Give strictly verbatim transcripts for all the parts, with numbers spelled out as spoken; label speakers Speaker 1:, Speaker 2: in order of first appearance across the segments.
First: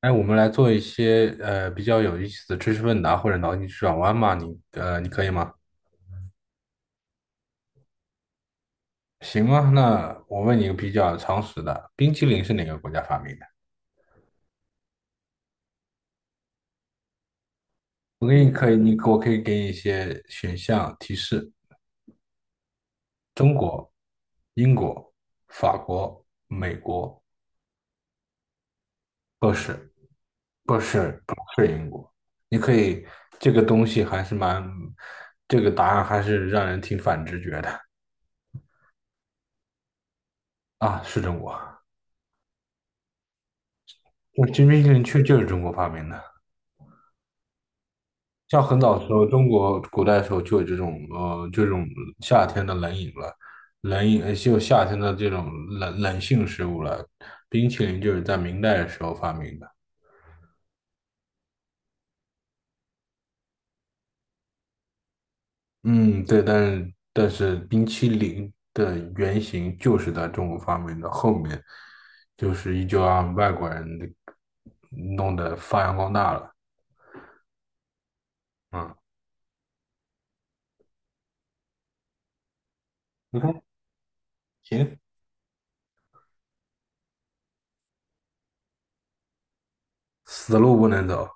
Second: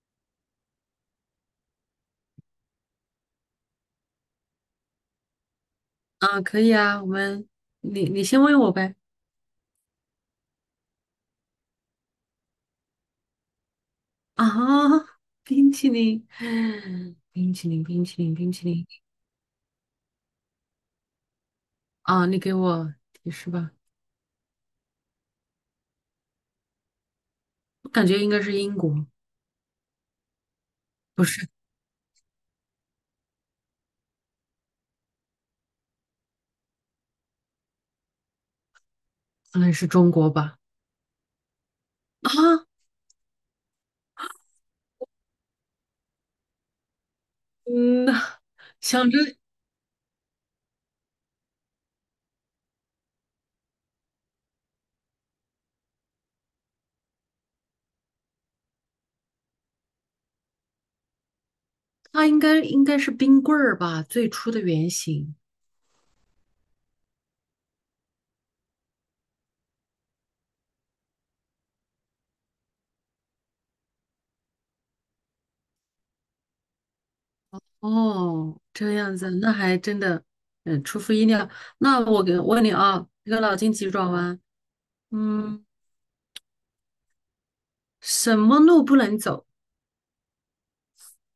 Speaker 1: 哎，我们来做一些呃比较有意思的知识问答或者脑筋急转弯嘛，你呃你可以吗？
Speaker 2: 啊，可以啊，我们你你先问我呗。
Speaker 1: 行啊，那我问你一个比较常识的，冰淇淋是哪个国家发明的？
Speaker 2: 啊，冰淇淋，冰淇淋，冰淇
Speaker 1: 我
Speaker 2: 淋，
Speaker 1: 给你
Speaker 2: 冰淇
Speaker 1: 可以，
Speaker 2: 淋。
Speaker 1: 你我可以给你一些选项提示：
Speaker 2: 啊，你给我提示
Speaker 1: 中
Speaker 2: 吧。
Speaker 1: 国、英国、法国、美国，
Speaker 2: 我感觉应该是英国，
Speaker 1: 不是不是
Speaker 2: 不
Speaker 1: 不
Speaker 2: 是，
Speaker 1: 是英国。你可以，这个东西还是蛮，这个答案还是让人挺反直觉的。
Speaker 2: 可能是中国吧。
Speaker 1: 啊，是中国。
Speaker 2: 啊，
Speaker 1: 这冰淇淋确就是中国发明的。
Speaker 2: 嗯，
Speaker 1: 像很早的
Speaker 2: 想
Speaker 1: 时
Speaker 2: 着
Speaker 1: 候，中国古代的时候就有这种呃这种夏天的冷饮了，冷饮呃就有夏天的这种冷冷性食物了。冰淇淋就是在明代的时候发明的。
Speaker 2: 它应该应该是冰棍儿吧，最初的原型。
Speaker 1: 嗯，对，但是但是冰淇淋的原型就是在中国发明的，后面就是依旧让外国人的弄得发扬光大了。
Speaker 2: 哦，
Speaker 1: 嗯，
Speaker 2: 这样子，那还真的，嗯，出乎意料。那我给问你啊，这
Speaker 1: 你
Speaker 2: 个脑
Speaker 1: 看，
Speaker 2: 筋急转弯，
Speaker 1: 行，
Speaker 2: 嗯，什么路不能走？
Speaker 1: 死路不能走。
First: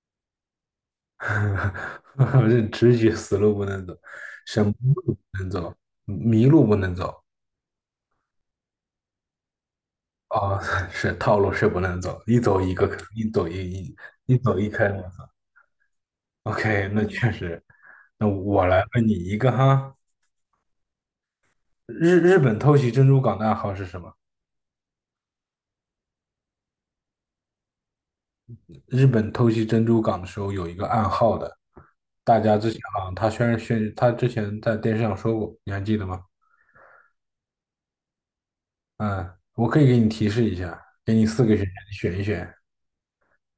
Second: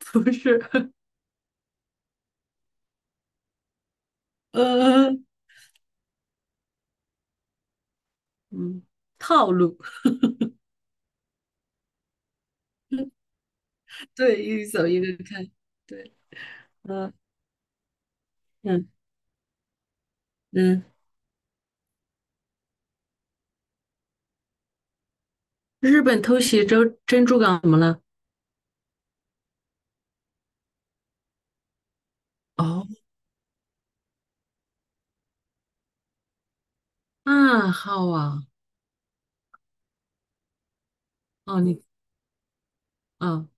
Speaker 2: 不是，
Speaker 1: 这直觉死路不能走，什么
Speaker 2: 呃，
Speaker 1: 路不能走，迷路不能走
Speaker 2: 嗯，套路，
Speaker 1: 啊、是套路是不能走，一走一个，一走一一 一
Speaker 2: 对，
Speaker 1: 走
Speaker 2: 一
Speaker 1: 一
Speaker 2: 个
Speaker 1: 开
Speaker 2: 走一
Speaker 1: 我
Speaker 2: 个
Speaker 1: 操。
Speaker 2: 看，对，
Speaker 1: OK，那
Speaker 2: 呃，
Speaker 1: 确实，那我来
Speaker 2: 嗯
Speaker 1: 问你一个哈，
Speaker 2: 嗯，
Speaker 1: 日日本偷袭珍珠港的暗号是什么？
Speaker 2: 日本偷袭珍珍珠港怎么了？
Speaker 1: 日本偷袭珍珠港的时候有一个暗号的，大家之前
Speaker 2: 哦，
Speaker 1: 好像他虽然宣他之前在电视上说过，你还记得吗？
Speaker 2: 暗号啊，
Speaker 1: 嗯，我可以给你提示一下，给你四个
Speaker 2: 哦，
Speaker 1: 选项，
Speaker 2: 你，
Speaker 1: 你选一选。
Speaker 2: 啊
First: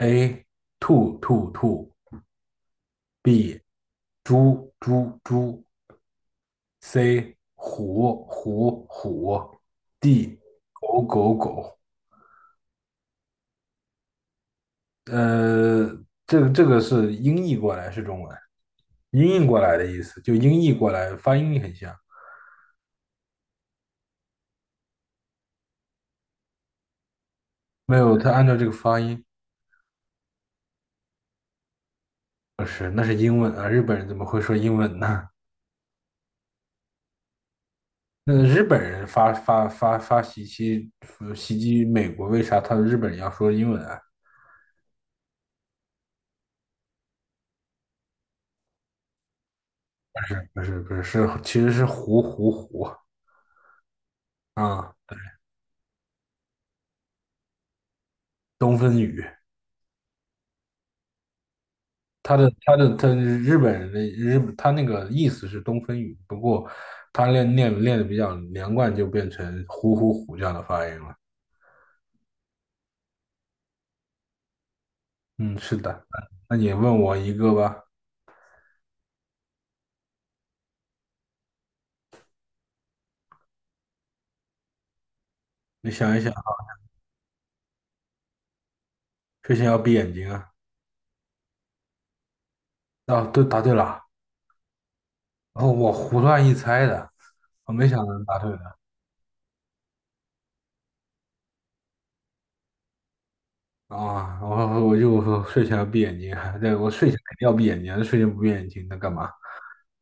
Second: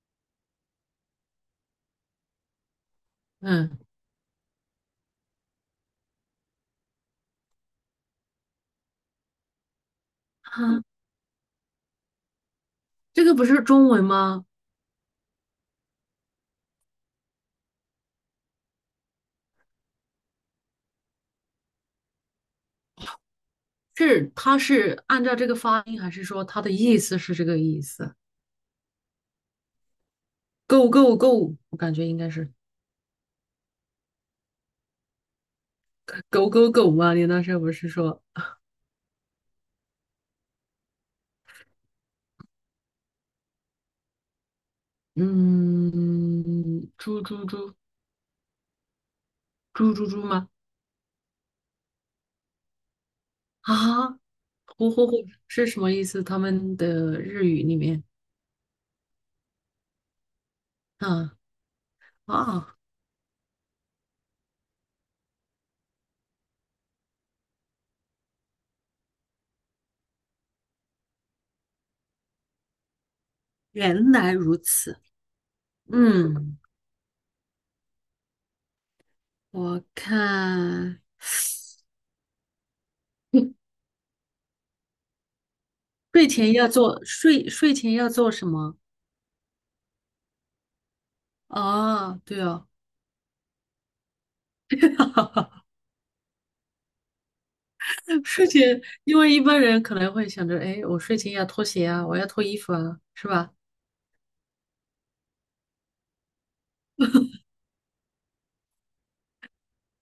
Speaker 1: A 兔兔兔，B
Speaker 2: 嗯，
Speaker 1: 猪猪猪，C 虎虎虎，D
Speaker 2: 啊，
Speaker 1: 狗狗狗。
Speaker 2: 这个不是中文吗？
Speaker 1: 呃，这个这个是音译过来是中文，音译过来的意思，就音译过来发音很像。
Speaker 2: 是，它是按照这个发音，还是说它的意思是这个意
Speaker 1: 没
Speaker 2: 思
Speaker 1: 有，他按照这个发音，
Speaker 2: ？Go go go，我感觉应该是
Speaker 1: 不是，那是英文啊，日本人怎么会说英文呢？
Speaker 2: 狗狗狗嘛。你那时候不是说，
Speaker 1: 那日本人发发发发袭击袭击美国，为啥他日本人要说英文啊？
Speaker 2: 嗯，猪猪猪猪猪猪吗？
Speaker 1: 不是不是是其实是胡胡胡
Speaker 2: 啊，呼
Speaker 1: 啊，
Speaker 2: 呼呼是什么意思？他们的日语里面
Speaker 1: 东风雨。
Speaker 2: 啊，
Speaker 1: 他的
Speaker 2: 啊，
Speaker 1: 他的他，日本人的日他那个意思是东风雨，不过他练练练的比较连贯，就变成虎虎虎这样的发音了。
Speaker 2: 原来如此。
Speaker 1: 嗯，是的。那
Speaker 2: 嗯，
Speaker 1: 你问我一个吧，
Speaker 2: 我看
Speaker 1: 你想一
Speaker 2: 睡
Speaker 1: 想，
Speaker 2: 前要做睡睡前要做什么？
Speaker 1: 睡前要闭眼睛啊？
Speaker 2: 啊，对哦，
Speaker 1: 啊，对，答对了。哦，我胡乱一猜的，我没想到能答
Speaker 2: 睡
Speaker 1: 对的
Speaker 2: 前，因为一般人可能会想着，哎，我睡前要脱鞋啊，我要脱衣服啊，是吧？
Speaker 1: 啊！我我就说睡前要闭眼睛啊，对，我睡前肯定要闭眼睛，睡前不闭眼睛那干嘛？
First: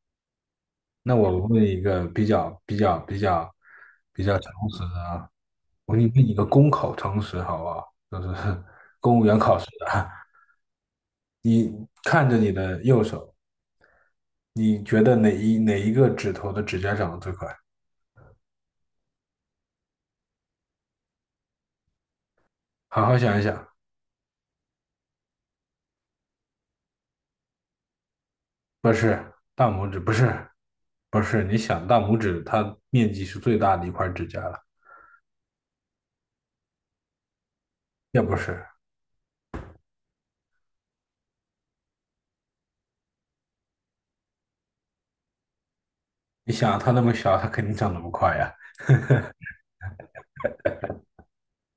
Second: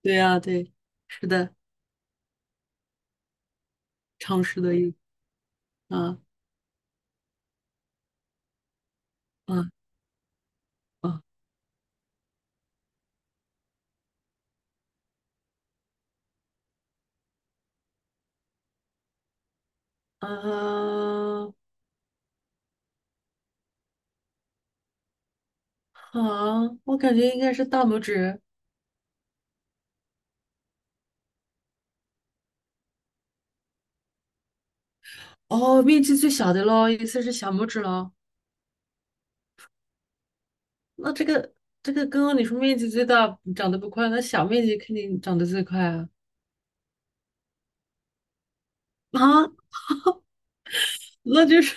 Speaker 2: 对啊，对，
Speaker 1: 那
Speaker 2: 是
Speaker 1: 我
Speaker 2: 的，
Speaker 1: 问一个比较比较比较比较
Speaker 2: 常
Speaker 1: 诚
Speaker 2: 识的
Speaker 1: 实
Speaker 2: 意
Speaker 1: 的
Speaker 2: 思
Speaker 1: 啊，我给你
Speaker 2: 啊，
Speaker 1: 问一个公考诚实好不好？就是 公务员考试
Speaker 2: 啊，
Speaker 1: 的啊，
Speaker 2: 啊，
Speaker 1: 你看着你的右手，你觉得哪一哪一个指头的指甲长得最快？
Speaker 2: 啊，
Speaker 1: 好好想一想，
Speaker 2: 好，我感觉应该是大拇指。
Speaker 1: 不是大拇指，不是不是，你想大拇指它面积是最大的一块指甲了，
Speaker 2: 哦，面积最小的咯，意思是小拇指咯。
Speaker 1: 也不是，
Speaker 2: 那这个这个刚刚你说面积最大长得不快，那小面积肯定长得最快啊。
Speaker 1: 你想它那么小，它肯定长得不快呀。
Speaker 2: 啊，那就是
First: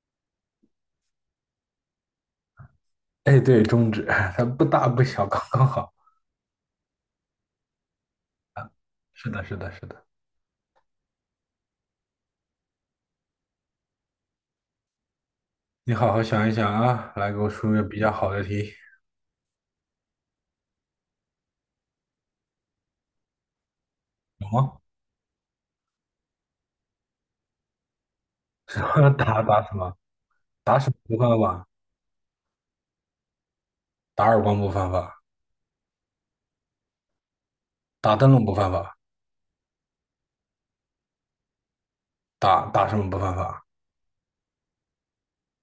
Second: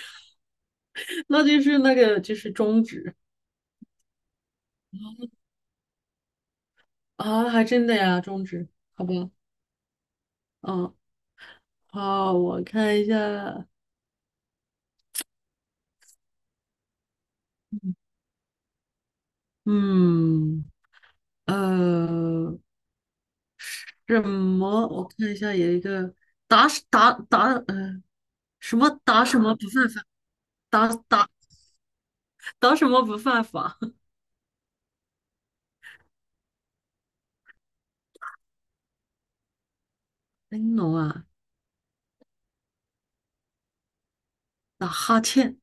Speaker 2: 那就是那个就是中指。
Speaker 1: 哎，对，中指，它不大不小，刚刚好。
Speaker 2: 啊，还真的呀，中指，好吧，
Speaker 1: 是的，是的，是的。
Speaker 2: 嗯，好，我看一下，
Speaker 1: 你好好想一想啊，来给我出个比较好的题。
Speaker 2: 嗯，呃，什
Speaker 1: 有吗？
Speaker 2: 么？我看一下，有一个打什打打，嗯，什么 打什
Speaker 1: 打
Speaker 2: 么
Speaker 1: 打
Speaker 2: 不
Speaker 1: 什
Speaker 2: 犯
Speaker 1: 么？
Speaker 2: 法，
Speaker 1: 打
Speaker 2: 打
Speaker 1: 什么不
Speaker 2: 打
Speaker 1: 犯法？
Speaker 2: 打什么不犯法？
Speaker 1: 打耳光不犯法，打灯笼不犯法，
Speaker 2: 哎，侬啊，
Speaker 1: 打打什么不犯法？
Speaker 2: 打哈欠。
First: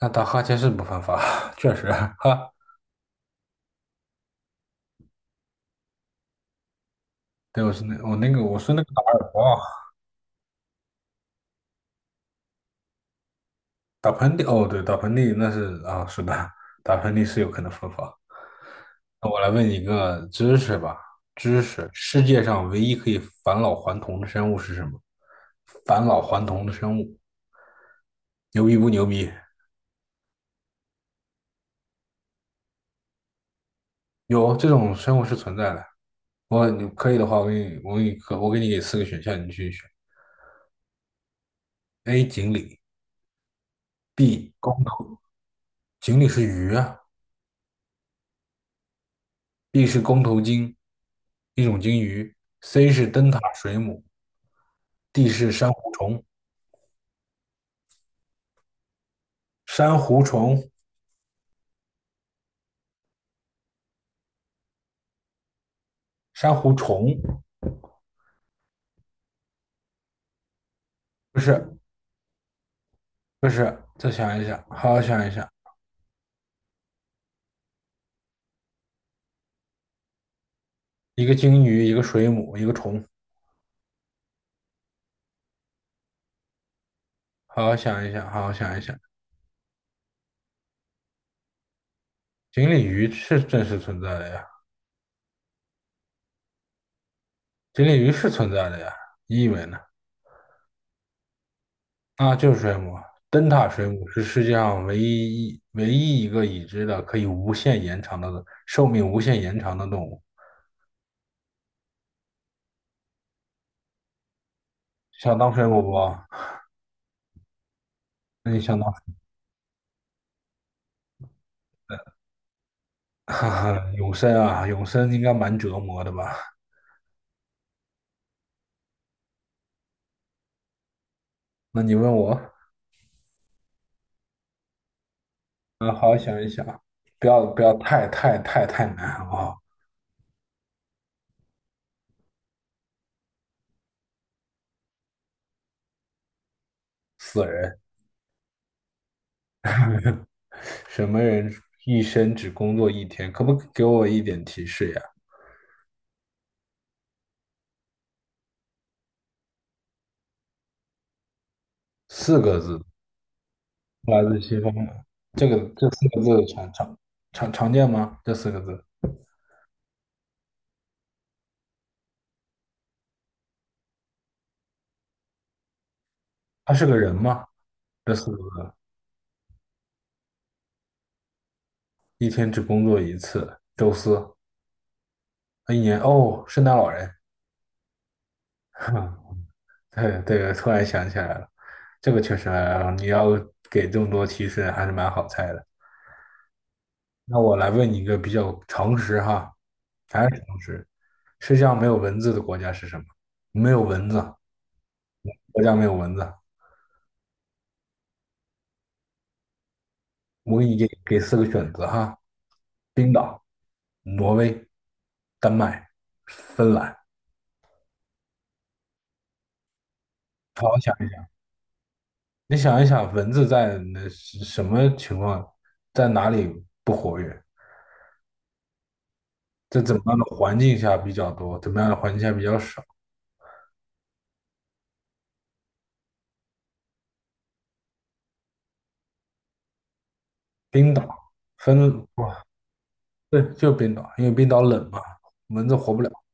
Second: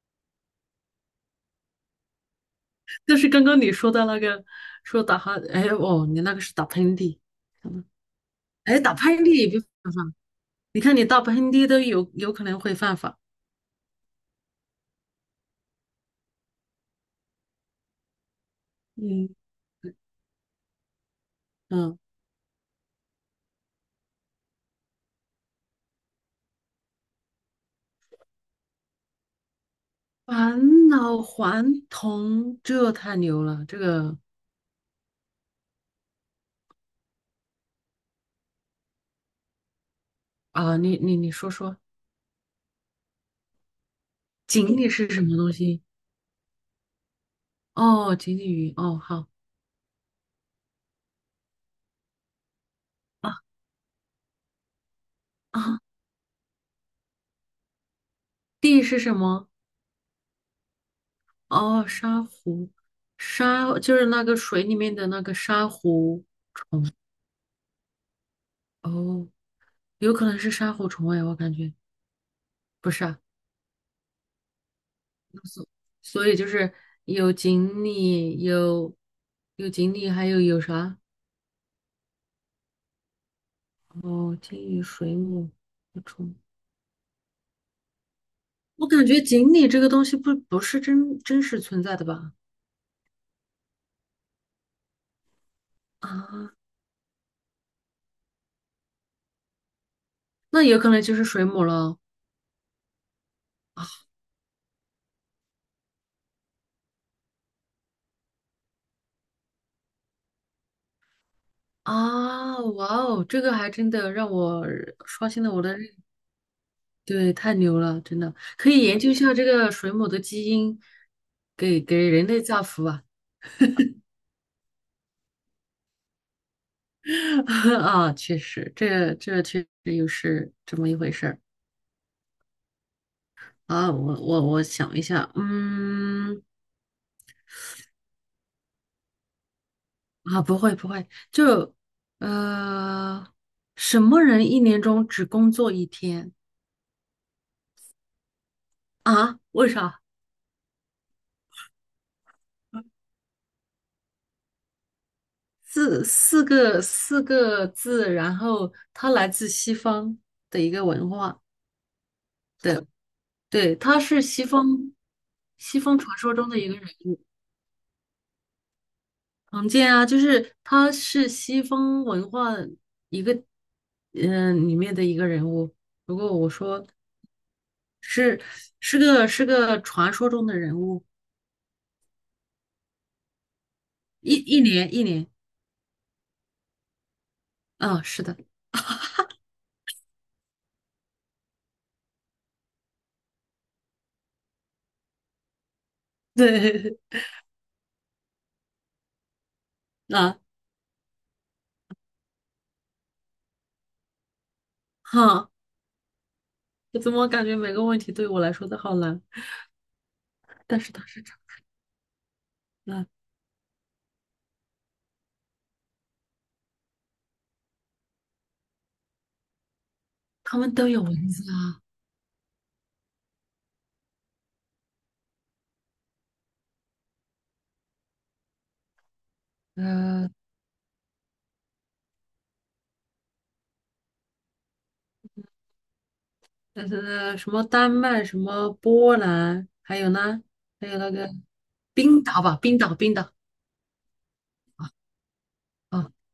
Speaker 1: 那打哈欠是不犯法，确实啊哈。
Speaker 2: 就是刚刚你说的那个，说打哈，哎哦，你那个是打喷嚏，
Speaker 1: 对，
Speaker 2: 可
Speaker 1: 我是
Speaker 2: 能
Speaker 1: 那我那个我是
Speaker 2: 哎，
Speaker 1: 那个
Speaker 2: 打
Speaker 1: 打
Speaker 2: 喷
Speaker 1: 耳
Speaker 2: 嚏
Speaker 1: 光，
Speaker 2: 也不犯法，你看你打喷嚏都有有可能会犯法，
Speaker 1: 打喷嚏哦，对，打喷嚏那是啊，是的，打喷嚏是有可能犯法。那
Speaker 2: 嗯，
Speaker 1: 我来问你一个知识吧，知识，
Speaker 2: 嗯，
Speaker 1: 世界上唯一可以返老还童的生物是什么？返老还童的生物，牛逼不牛逼？
Speaker 2: 返老还童，这太牛了，这个
Speaker 1: 有这种生物是存在的。我你可以的话，我给你，我给你，我给你给四个选项，你去选。
Speaker 2: 啊，你你你说说，
Speaker 1: A. 锦鲤，B.
Speaker 2: 锦
Speaker 1: 公
Speaker 2: 鲤是
Speaker 1: 头，
Speaker 2: 什么东西？
Speaker 1: 锦鲤是鱼啊
Speaker 2: 哦，锦鲤鱼，哦好。
Speaker 1: ，B 是公头鲸，一种鲸鱼，C 是灯
Speaker 2: 啊，
Speaker 1: 塔水母，D 是珊
Speaker 2: 啊，
Speaker 1: 瑚虫，
Speaker 2: 地是什么？
Speaker 1: 珊瑚虫，
Speaker 2: 哦，珊瑚，沙就是那个水里面的那个珊瑚
Speaker 1: 珊瑚
Speaker 2: 虫，
Speaker 1: 虫，
Speaker 2: 哦，有可能是珊瑚虫哎，我
Speaker 1: 不
Speaker 2: 感觉。
Speaker 1: 是
Speaker 2: 不是啊，
Speaker 1: 不是，再想一想，好好想一想，
Speaker 2: 所以就是有锦鲤，有有锦鲤，还有有啥？
Speaker 1: 一个鲸鱼，一个水母，一个虫，
Speaker 2: 哦，金鱼、水母、不虫。
Speaker 1: 好好想一想，好好想一
Speaker 2: 我
Speaker 1: 想。
Speaker 2: 感觉锦鲤这个东西不不是真真实存在的吧？
Speaker 1: 锦鲤鱼是真实存在的呀，
Speaker 2: 啊，
Speaker 1: 锦鲤鱼是存在的呀，你以为呢？
Speaker 2: 那有可能就是水母了。
Speaker 1: 啊，就是水母，灯塔水母是世界上唯一一唯一一个已知的可以无限延长的寿命无限延长的动物。
Speaker 2: 啊！哇哦，这个还真的让我刷
Speaker 1: 想
Speaker 2: 新了
Speaker 1: 当
Speaker 2: 我
Speaker 1: 水
Speaker 2: 的
Speaker 1: 母
Speaker 2: 认。
Speaker 1: 不？
Speaker 2: 对，太牛了，真的
Speaker 1: 那你
Speaker 2: 可
Speaker 1: 想
Speaker 2: 以
Speaker 1: 当，
Speaker 2: 研究一下这个水母的基因，给给人类造福啊！
Speaker 1: 哈哈，永生啊，永生应该蛮折磨的吧？
Speaker 2: 啊，确实，这这确实又是这么一回事儿。
Speaker 1: 那你问我，
Speaker 2: 啊，我我我想一下，
Speaker 1: 嗯，好好想
Speaker 2: 嗯，
Speaker 1: 一想，不要不要太太太太难，好不好？
Speaker 2: 啊，不会不会，就呃，什么人一年中只工作一天。
Speaker 1: 死人，
Speaker 2: 啊？为啥？
Speaker 1: 什么人一生只工作一天？可不可以给我一点提示呀？
Speaker 2: 四四个四个字，然后它来自西方的一个文化，
Speaker 1: 四个
Speaker 2: 对
Speaker 1: 字，
Speaker 2: 对，他是
Speaker 1: 来自
Speaker 2: 西
Speaker 1: 西
Speaker 2: 方
Speaker 1: 方的，这个
Speaker 2: 西
Speaker 1: 这
Speaker 2: 方
Speaker 1: 四
Speaker 2: 传
Speaker 1: 个
Speaker 2: 说
Speaker 1: 字
Speaker 2: 中的一
Speaker 1: 常
Speaker 2: 个人
Speaker 1: 常
Speaker 2: 物，
Speaker 1: 常常见吗？这四个字，
Speaker 2: 常见啊，就是他是西方文化一个嗯、呃里面的一个人物。如果我
Speaker 1: 他是
Speaker 2: 说。
Speaker 1: 个人吗？这四个
Speaker 2: 是
Speaker 1: 字，
Speaker 2: 是个是个传说中的人物，
Speaker 1: 一天只工作一次，周四，
Speaker 2: 一一年，一年。
Speaker 1: 一年哦，圣诞老人。
Speaker 2: 啊，是的，
Speaker 1: 对对，突然想起来了，这个确实啊，你要给这么多提示还是蛮好猜的。
Speaker 2: 对。
Speaker 1: 那我来问你一个比较常识哈，还是
Speaker 2: 啊，
Speaker 1: 常识。世界上没有蚊子的国家是什么？没有蚊子，
Speaker 2: 哈，
Speaker 1: 国家没有蚊子。
Speaker 2: 我怎么感觉每个问题对我来说都好难？
Speaker 1: 我给你
Speaker 2: 但是
Speaker 1: 给
Speaker 2: 它
Speaker 1: 给
Speaker 2: 是这
Speaker 1: 四个选择哈：
Speaker 2: 样啊，
Speaker 1: 冰岛、挪威、丹麦、芬兰。
Speaker 2: 他
Speaker 1: 好
Speaker 2: 们
Speaker 1: 好
Speaker 2: 都
Speaker 1: 想
Speaker 2: 有
Speaker 1: 一想，
Speaker 2: 文字啊，
Speaker 1: 你想一想，蚊子在那是什么情况，在哪里不活跃？在怎么样的
Speaker 2: 呃，
Speaker 1: 环境下比较多？怎么样的环境下比较少？
Speaker 2: 呃，呃什么丹麦，什么波兰，还有呢，还
Speaker 1: 冰
Speaker 2: 有
Speaker 1: 岛、
Speaker 2: 那个
Speaker 1: 芬，
Speaker 2: 冰岛
Speaker 1: 哇，
Speaker 2: 吧，冰岛，冰岛，
Speaker 1: 对，就是冰岛，因为冰岛冷嘛，蚊子活不了。
Speaker 2: 啊，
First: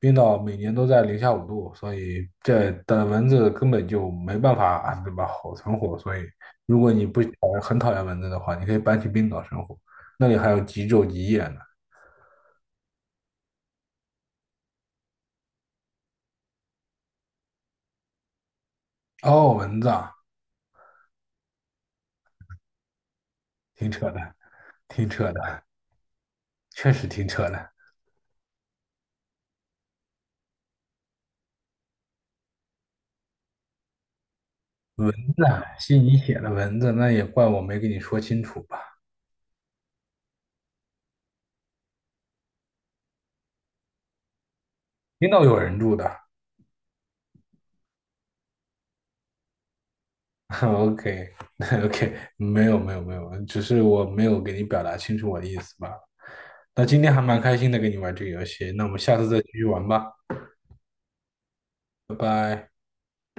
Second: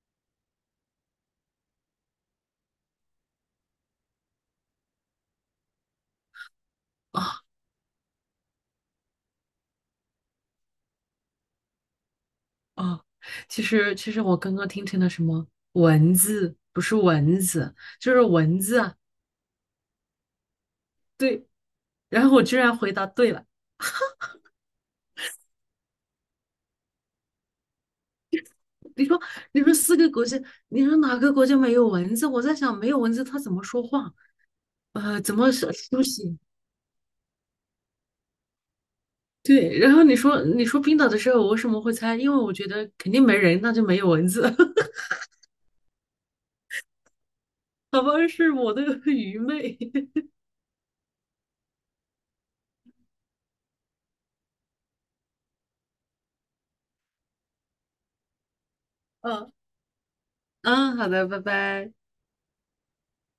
Speaker 1: 冰岛每年都在零下五度，所以这的蚊子根本就没办法，啊对吧？好存活。所以，如果你不讨
Speaker 2: 啊，
Speaker 1: 厌很讨厌蚊子的话，你可以搬去冰岛生活，那里还有极昼极夜呢。
Speaker 2: 啊！其实其实我刚刚听成了什么文字，不是蚊子，就是蚊子啊，
Speaker 1: 哦，蚊子啊，
Speaker 2: 对，然后我居然回答对了。
Speaker 1: 挺扯的，挺扯的，确实挺扯的。
Speaker 2: 你说，你说四个国家，你说哪个国家没有蚊子？我在想，没有蚊子它怎么说话？呃，怎么
Speaker 1: 那
Speaker 2: 是
Speaker 1: 吸
Speaker 2: 休
Speaker 1: 你
Speaker 2: 息？
Speaker 1: 血的蚊子，那也怪我没跟你说清楚吧？
Speaker 2: 对，然后你说，你说冰岛的时候，我为什么会猜？因为我觉得肯定没人，那就没有蚊子。
Speaker 1: 冰岛有人住的，
Speaker 2: 好吧，是我的 愚昧。
Speaker 1: OK OK，没有没有没有，只是我没有给你表达清楚我的意思吧？那今天还蛮开心的跟你玩这个游戏，那我们下次再继
Speaker 2: 嗯
Speaker 1: 续玩吧，
Speaker 2: 嗯，好的，拜拜。
Speaker 1: 拜拜。